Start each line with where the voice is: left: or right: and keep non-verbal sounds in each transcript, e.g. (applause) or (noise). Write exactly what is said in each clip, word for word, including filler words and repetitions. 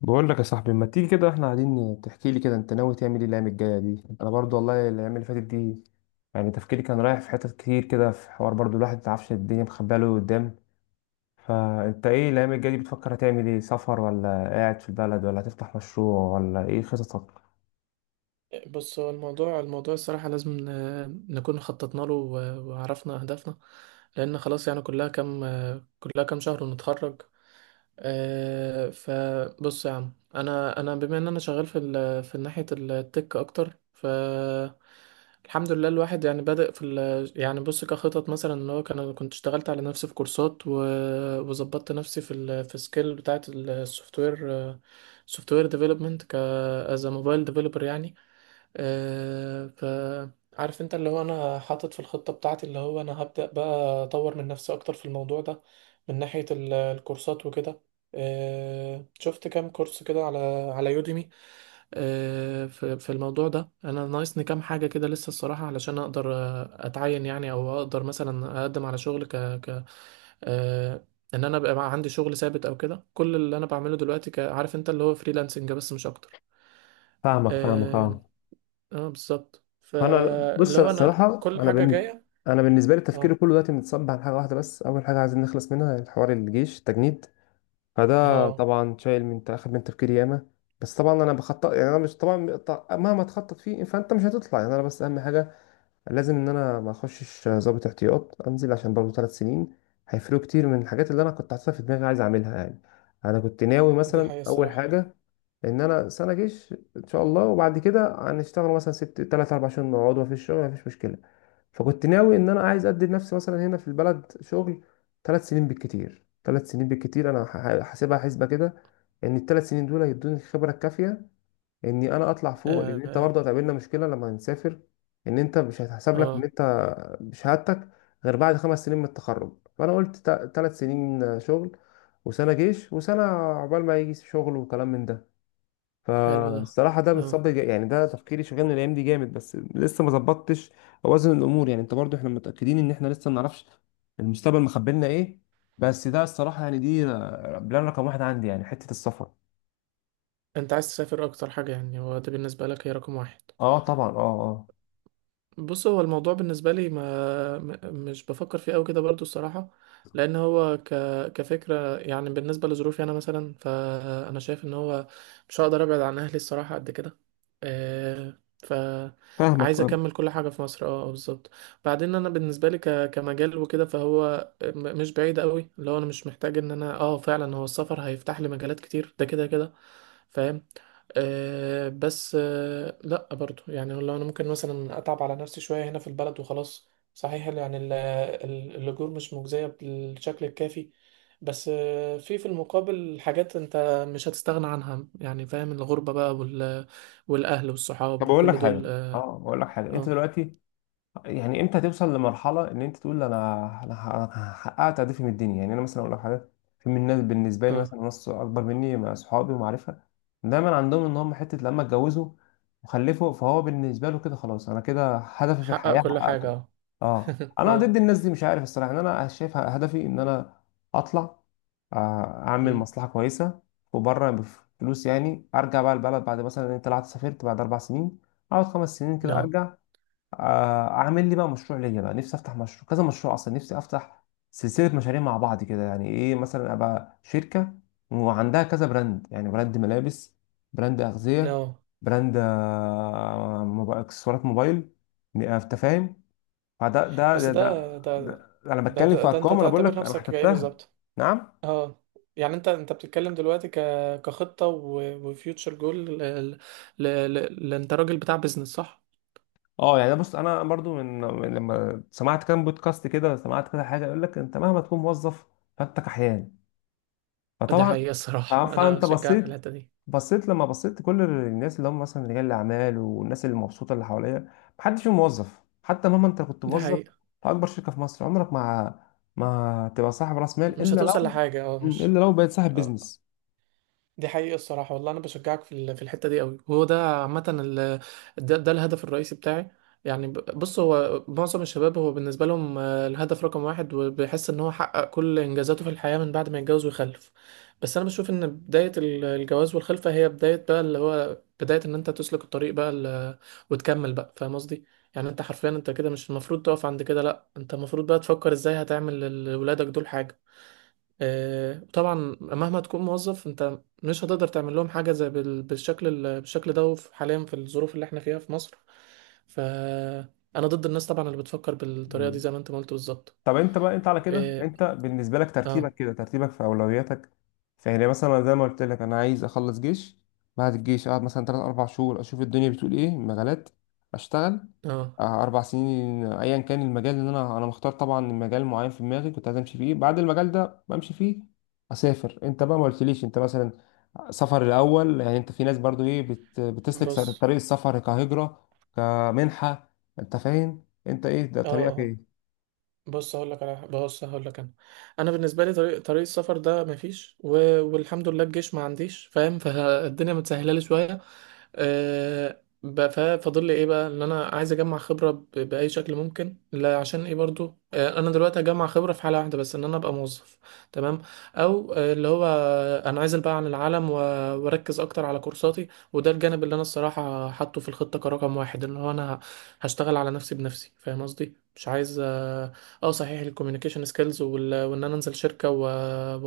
left: بقول لك يا صاحبي، ما تيجي كده؟ احنا قاعدين تحكي لي كده، انت ناوي تعمل ايه الايام الجايه دي؟ انا برضو والله الايام اللي فاتت دي يعني تفكيري كان رايح في حتت كتير كده، في حوار برضو الواحد ما يعرفش الدنيا مخبيه له قدام. فانت ايه الايام الجايه دي؟ بتفكر هتعمل ايه؟ سفر ولا قاعد في البلد ولا هتفتح مشروع ولا ايه خططك؟
right: بص هو الموضوع الموضوع الصراحة لازم ن- نكون خططنا له و- وعرفنا أهدافنا. لأن خلاص يعني كلها كام كلها كام شهر ونتخرج. آه، فبص يا عم أنا أنا بما إن أنا شغال في ال- في ناحية التك أكتر. ف الحمد لله الواحد يعني بادئ في ال... يعني بص كخطط مثلا ان هو كان انا كنت اشتغلت على نفسي في كورسات و... وظبطت نفسي في ال... في سكيل بتاعت السوفت وير، سوفت وير ديفلوبمنت ك از موبايل ديفلوبر يعني. أه ف عارف انت اللي هو انا حاطط في الخطة بتاعتي اللي هو انا هبدأ بقى اطور من نفسي اكتر في الموضوع ده، من ناحية ال- الكورسات وكده. أه شفت كام كورس كده على على يوديمي. أه في في الموضوع ده انا ناقصني كام حاجة كده لسه الصراحة علشان اقدر آه، اتعين يعني او اقدر مثلا اقدم على شغل ك ك أه ان انا بقى عندي شغل ثابت او كده، كل اللي انا بعمله دلوقتي ك- عارف انت اللي هو فريلانسنج بس مش اكتر.
left: فاهمك فاهمك،
right: آه،
left: اه.
right: اه بالظبط،
left: فانا بص،
right: فاللي
left: انا
right: هو انا
left: الصراحه
right: كل
left: انا
right: حاجة
left: بالن...
right: جاية.
left: انا بالنسبه لي تفكيري
right: اه،
left: كله دلوقتي متصب على حاجه واحده بس. اول حاجه عايزين نخلص منها الحوار، الجيش، التجنيد. فده
right: اه
left: طبعا شايل من اخد من تفكيري ياما. بس طبعا انا بخطط، يعني انا مش طبعا ط- مهما تخطط فيه فانت مش هتطلع. يعني انا بس اهم حاجه لازم ان انا ما اخشش ضابط احتياط، انزل عشان برضه ثلاث سنين هيفرقوا كتير من الحاجات اللي انا كنت حاططها في دماغي عايز اعملها يعني. انا كنت ناوي
right: دي
left: مثلا
right: حقيقة
left: اول
right: الصراحة.
left: حاجه ان انا سنه جيش ان شاء الله، وبعد كده هنشتغل مثلا ست تلات اربع شهور، نقعد مفيش شغل مفيش مشكله. فكنت ناوي ان انا عايز ادي لنفسي مثلا هنا في البلد شغل ثلاث سنين بالكتير، ثلاث سنين بالكتير انا ح- حاسبها حسبه كده. ان الثلاث سنين دول هيدوني الخبره الكافيه اني انا اطلع فوق، لان انت
right: اه،
left: برضه هتقابلنا مشكله لما نسافر. ان انت مش هتحسب لك ان
right: اه
left: انت بشهادتك غير بعد خمس سنين من التخرج. فانا قلت ثلاث سنين شغل وسنه جيش وسنه عقبال ما يجي شغل وكلام من ده.
right: حلو ده.
left: فالصراحة ده
right: اه
left: بتصب، يعني ده تفكيري، شغلني الأيام دي جامد بس لسه ما ظبطتش أوازن الأمور يعني. أنت برضو إحنا متأكدين إن إحنا لسه ما نعرفش المستقبل مخبلنا إيه. بس ده الصراحة يعني دي بلان رقم واحد عندي، يعني حتة السفر.
right: انت عايز تسافر اكتر حاجة يعني هو ده بالنسبة لك هي رقم واحد؟
left: أه طبعا، أه أه.
right: بص هو الموضوع بالنسبة لي ما م- مش بفكر فيه أوي كده برضو الصراحة. لأن هو ك... كفكرة يعني بالنسبة لظروفي أنا مثلا، فأنا شايف إن هو مش هقدر أبعد عن أهلي الصراحة قد كده. آه،
left: فاهمك
right: فعايز
left: فاهم.
right: أكمل كل حاجة في مصر. اه آه، بالظبط. بعدين أنا بالنسبة لي ك... كمجال وكده فهو م- مش بعيد أوي، اللي هو أنا مش محتاج إن أنا اه فعلا هو السفر هيفتح لي مجالات كتير ده كده كده، فاهم. آه بس آه لا برضو يعني لو انا ممكن مثلا اتعب على نفسي شويه هنا في البلد وخلاص. صحيح يعني ال- ال- الاجور مش مجزيه بالشكل الكافي، بس آه في في المقابل حاجات انت مش هتستغنى عنها يعني، فاهم، الغربه بقى وال والاهل والصحاب
left: طب أقول لك
right: وكل
left: حاجة،
right: دول.
left: أه
right: اه،
left: أقول لك حاجة أنت
right: اه
left: دلوقتي يعني امتى توصل لمرحله ان انت تقول انا انا ح- أنا حققت هدفي من الدنيا؟ يعني انا مثلا اقول لك حاجه، في من الناس بالنسبه لي
right: آه.
left: مثلا ناس اكبر مني مع اصحابي ومعرفه دايما عندهم ان هم حته لما اتجوزوا وخلفوا فهو بالنسبه له كده خلاص، انا كده هدفي في
right: حقق
left: الحياه
right: كل حاجه
left: حققته.
right: اه.
left: اه،
right: (laughs)
left: انا ضد
right: اه
left: الناس دي مش عارف الصراحه، ان انا شايف هدفي ان انا اطلع، آه، اعمل
right: أمم.
left: مصلحه كويسه وبره بفلوس، يعني ارجع بقى البلد بعد مثلا انت طلعت سافرت بعد اربع سنين، اقعد خمس سنين كده
right: اه،
left: ارجع. آه، اعمل لي بقى مشروع ليا، بقى نفسي افتح مشروع، كذا مشروع اصلا نفسي افتح، سلسله مشاريع مع بعض كده. يعني ايه، مثلا ابقى شركه وعندها كذا براند، يعني براند ملابس، براند اغذيه،
right: اه
left: براند آه، موب- اكسسوارات موبايل، ن- آه، انت فاهم. فده ده
right: بس
left: ده,
right: ده
left: ده,
right: ده
left: ده انا
right: ده
left: بتكلم
right: ده,
left: في
right: ده انت
left: ارقام، انا بقول
right: تعتبر
left: لك انا
right: نفسك ايه
left: حسبتها.
right: بالظبط؟
left: نعم.
right: اه يعني انت انت بتتكلم دلوقتي ك كخطة وفيوتشر جول ل... ل... ل... ل... انت راجل بتاع بيزنس صح؟
left: اه يعني بص، انا برضو من من لما سمعت كام بودكاست كده، سمعت كده حاجه يقول لك انت مهما تكون موظف فانت كحيان.
right: دي
left: فطبعا
right: حقيقة
left: ف-
right: الصراحة انا
left: فانت
right: بشجعك في
left: بصيت،
right: الحتة دي.
left: بصيت لما بصيت كل الناس اللي هم مثلا رجال الاعمال والناس اللي مبسوطه اللي حواليا، محدش فيهم موظف. حتى مهما انت كنت
right: دي
left: موظف
right: حقيقة،
left: في اكبر شركه في مصر، عمرك ما ما تبقى صاحب راس مال
right: مش
left: الا
right: هتوصل
left: لو
right: لحاجة اه
left: مم.
right: مش.
left: الا لو بقيت صاحب
right: اه
left: بيزنس.
right: دي حقيقة الصراحة والله، أنا بشجعك في ال- في الحتة دي قوي، وهو ده عامة ال- ده, ده الهدف الرئيسي بتاعي. يعني ب- بص هو معظم الشباب هو بالنسبة لهم، آه، الهدف رقم واحد، وبيحس إن هو حقق كل إنجازاته في الحياة من بعد ما يتجوز ويخلف. بس أنا بشوف إن بداية ال- الجواز والخلفة هي بداية بقى اللي هو بداية إن أنت تسلك الطريق بقى ال- وتكمل بقى، فاهم قصدي؟ يعني أنت حرفيا أنت كده مش المفروض تقف عند كده، لأ أنت المفروض بقى تفكر إزاي هتعمل لولادك دول حاجة. آه، طبعا. مهما تكون موظف انت مش هتقدر تعمل لهم حاجه زي بال- بالشكل ال- بالشكل ده. وف- حاليا في الظروف اللي احنا فيها في مصر، فانا ضد الناس طبعا اللي بتفكر بالطريقه دي
left: مم.
right: زي ما انت ما قلت بالظبط.
left: طب انت بقى، انت على كده
right: اه،
left: انت بالنسبه لك ترتيبك
right: اه
left: كده، ترتيبك في اولوياتك؟ فهنا مثلا زي ما قلت لك، انا عايز اخلص جيش. بعد الجيش اقعد مثلا تلات اربع شهور اشوف الدنيا بتقول ايه مجالات. اشتغل
right: آه،
left: اه، اربع سنين ايا كان المجال اللي انا انا مختار. طبعا المجال معين في دماغي كنت عايز امشي فيه، بعد المجال ده بمشي فيه، اسافر. انت بقى ما قلتليش انت مثلا سفر الاول؟ يعني انت في ناس برضو ايه بت... بتسلك س-
right: بص.
left: طريق السفر كهجره، كمنحه. انت فاهم، انت ايه ده
right: اه
left: طريقك
right: آه.
left: ايه؟
right: بص هقول لك على بص هقول لك انا. انا بالنسبه لي طريق طريق السفر ده مفيش و... والحمد لله الجيش ما عنديش، فاهم، فالدنيا متسهله لي شويه. أه... ب- ف- فاضل لي ايه بقى ان انا عايز اجمع خبره ب... باي شكل ممكن. لا عشان ايه برضو أه انا دلوقتي هجمع خبره في حاله واحده بس، ان انا ابقى موظف، تمام. او آه، اللي هو آه، انا عايز ابعد عن العالم و... واركز اكتر على كورساتي. وده الجانب اللي انا الصراحه حاطه في الخطه كرقم واحد، ان هو انا هشتغل على نفسي بنفسي، فاهم قصدي، مش عايز. اه صحيح الكوميونيكيشن سكيلز، وان انا انزل شركه و-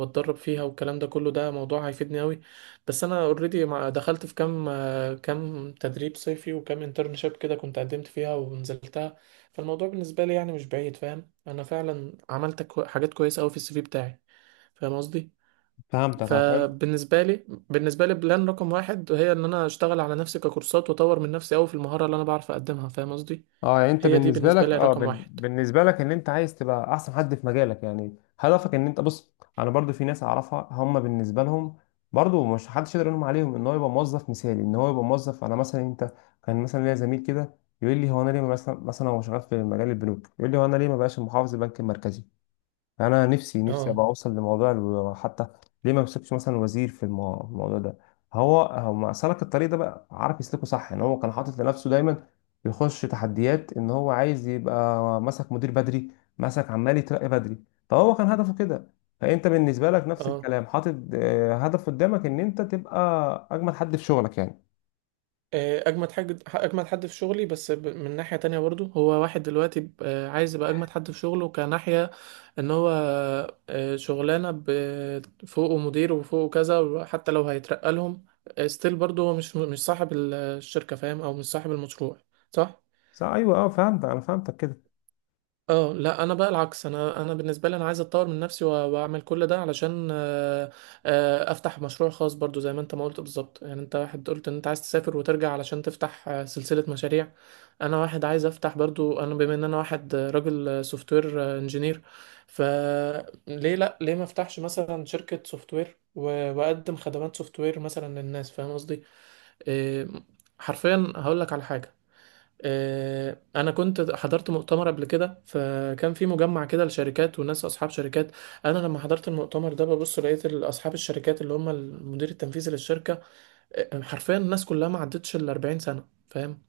right: واتدرب فيها والكلام ده كله، ده موضوع هيفيدني قوي. بس انا اوريدي دخلت في كام آه، كام تدريب صيفي وكام انترنشيب كده كنت قدمت فيها ونزلتها. فالموضوع بالنسبه لي يعني مش بعيد، فاهم، انا فعلا عملت كو- حاجات كويسه قوي في السي في بتاعي، فاهم قصدي.
left: فهمتك، اه.
right: فبالنسبه لي بالنسبه لي بلان رقم واحد هي ان انا اشتغل على نفسي ككورسات، واطور من نفسي قوي في المهاره اللي انا بعرف اقدمها، فاهم قصدي،
left: اه يعني انت
right: هي دي
left: بالنسبه لك،
right: بالنسبه لي
left: اه
right: رقم
left: بن...
right: واحد.
left: بالنسبه لك ان انت عايز تبقى احسن حد في مجالك يعني، هدفك ان انت بص. انا برضو في ناس اعرفها هم بالنسبه لهم برضو مش حدش يقدر يلوم عليهم ان هو يبقى موظف مثالي، ان هو يبقى موظف. انا مثلا انت، كان مثلا ليا زميل كده يقول لي هو انا ليه ما مثلا، مثلا هو شغال في مجال البنوك، يقول لي هو انا ليه ما بقاش محافظ البنك المركزي؟ انا نفسي، نفسي
right: اه،
left: ابقى اوصل لموضوع الو- حتى ليه ما مسكش مثلا وزير في المو- الموضوع ده. هو هو ما سلك الطريق ده بقى، عارف يسلكه صح، ان هو كان حاطط لنفسه دايما يخش تحديات. ان هو عايز يبقى مسك مدير بدري، مسك عمال يترقى بدري، فهو كان هدفه كده. فانت بالنسبه لك نفس
right: اه
left: الكلام، حاطط آه، هدف قدامك ان انت تبقى اجمل حد في شغلك يعني.
right: آه، اجمد حاجه اجمد حد في شغلي. بس ب- من ناحيه تانية برضو هو واحد دلوقتي ب- آه، عايز يبقى اجمد حد في شغله كناحيه، ان هو آه، شغلانه ب- فوقه مدير وفوقه كذا، وحتى لو هيترقى لهم ستيل برضو هو مش مش صاحب ال- الشركه فاهم، او مش صاحب المشروع، صح.
left: صح ايوه اه، فهمت انا فهمتك كده.
right: اه لا انا بقى العكس، انا انا بالنسبه لي انا عايز اتطور من نفسي وأ- واعمل كل ده علشان آه، آه، افتح مشروع خاص برضو زي ما انت ما قلت بالظبط، يعني انت واحد قلت ان انت عايز تسافر وترجع علشان تفتح آه، سلسله مشاريع. انا واحد عايز افتح برضو، انا بما ان انا واحد آه، راجل سوفت وير انجينير، فليه لا، ليه ما افتحش مثلا شركه سوفت وير واقدم خدمات سوفت وير مثلا للناس، فاهم قصدي. إيه، حرفيا هقول لك على حاجه، آه، انا كنت حضرت مؤتمر قبل كده، فكان في مجمع كده لشركات وناس اصحاب شركات. انا لما حضرت المؤتمر ده ببص لقيت ال- اصحاب الشركات اللي هم المدير التنفيذي للشركه، آه، حرفيا الناس كلها ما عدتش ال الأربعين سنه، فاهم.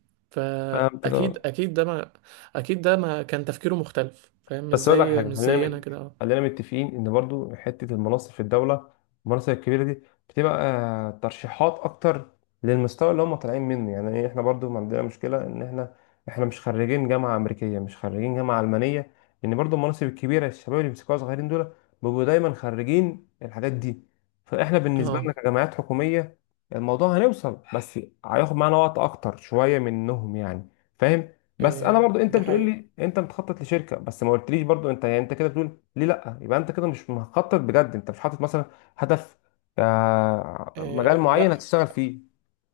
left: فهمتك،
right: فاكيد
left: اه.
right: اكيد ده ما اكيد ده ما كان تفكيره مختلف، فاهم، مش
left: بس اقول لك
right: زي
left: حاجه،
right: مش
left: خلينا
right: زينا
left: مت...
right: كده.
left: خلينا متفقين ان برضو حته المناصب في الدوله، المناصب الكبيره دي، بتبقى آه، ترشيحات اكتر للمستوى اللي هم طالعين منه. يعني إيه، احنا برضو ما عندنا مشكله، ان احنا احنا مش خريجين جامعه امريكيه، مش خريجين جامعه المانيه. لان برضو المناصب الكبيره الشباب اللي بيمسكوها صغيرين دول بيبقوا دايما خريجين الحاجات دي. فاحنا بالنسبه لنا
right: اه
left: كجامعات حكوميه، الموضوع هنوصل بس هياخد معانا وقت اكتر شويه منهم يعني، فاهم. بس انا
right: آه،
left: برضو انت
right: دي
left: بتقول
right: حقيقه.
left: لي انت بتخطط لشركه، بس ما قلتليش برضو انت يعني انت كده بتقول ليه لا، يبقى انت كده مش مخطط بجد، انت مش حاطط مثلا هدف، آه، مجال
right: آه،
left: معين
right: لا
left: هتشتغل فيه.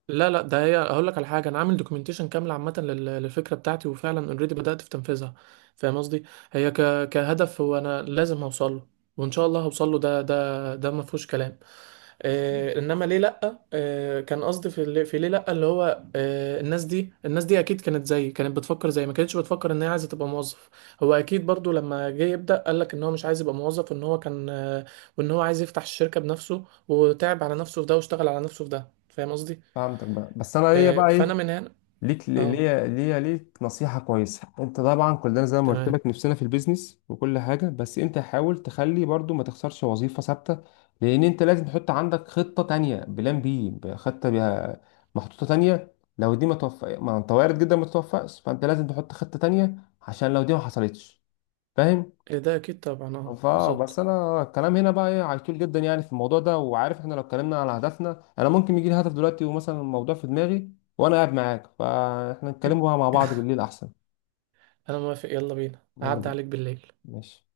right: لا لا ده، هي هقول لك على حاجه، انا عامل دوكيومنتيشن كامله عامه لل- للفكره بتاعتي وفعلا اوريدي بدات في تنفيذها، فاهم قصدي. هي ك... كهدف هو انا لازم هوصل له، وان شاء الله هوصل له، ده ده ده ما فيهوش كلام. آه انما ليه لا، آه كان قصدي في اللي... في ليه لا، اللي هو آه الناس دي الناس دي اكيد كانت زيي، كانت بتفكر زيي، ما كانتش بتفكر ان هي عايزه تبقى موظف. هو اكيد برضو لما جه يبدا قال لك ان هو مش عايز يبقى موظف، ان هو كان آه وان هو عايز يفتح الشركه بنفسه، وتعب على نفسه في ده، واشتغل على نفسه في ده، فاهم قصدي.
left: فهمتك بقى، بس انا ليا
right: آه،
left: بقى ايه؟
right: فانا من هنا.
left: ليك
right: اه
left: ليا ليا ليك نصيحة كويسة. انت طبعا كلنا زي ما قلت
right: تمام.
left: لك نفسنا في البيزنس وكل حاجة، بس انت حاول تخلي برضو ما تخسرش وظيفة ثابتة. لان انت لازم تحط عندك خطة تانية، بلان بي، خطة بيها محطوطة تانية لو دي ما توفق. ما انت وارد جدا ما تتوفقش، فانت لازم تحط خطة تانية عشان لو دي ما حصلتش، فاهم.
right: إيه ده اكيد طبعا اه
left: فا بس
right: بالظبط.
left: انا الكلام هنا بقى ايه هيطول جدا يعني في الموضوع ده، وعارف احنا لو اتكلمنا على هدفنا انا ممكن يجي لي هدف دلوقتي ومثلا الموضوع في دماغي وانا قاعد معاك، فاحنا
right: إن-
left: نتكلموا بقى مع بعض
right: (laughs)
left: بالليل احسن.
right: انا موافق يلا بينا
left: يلا
right: اعدي
left: بينا.
right: عليك بالليل.
left: ماشي.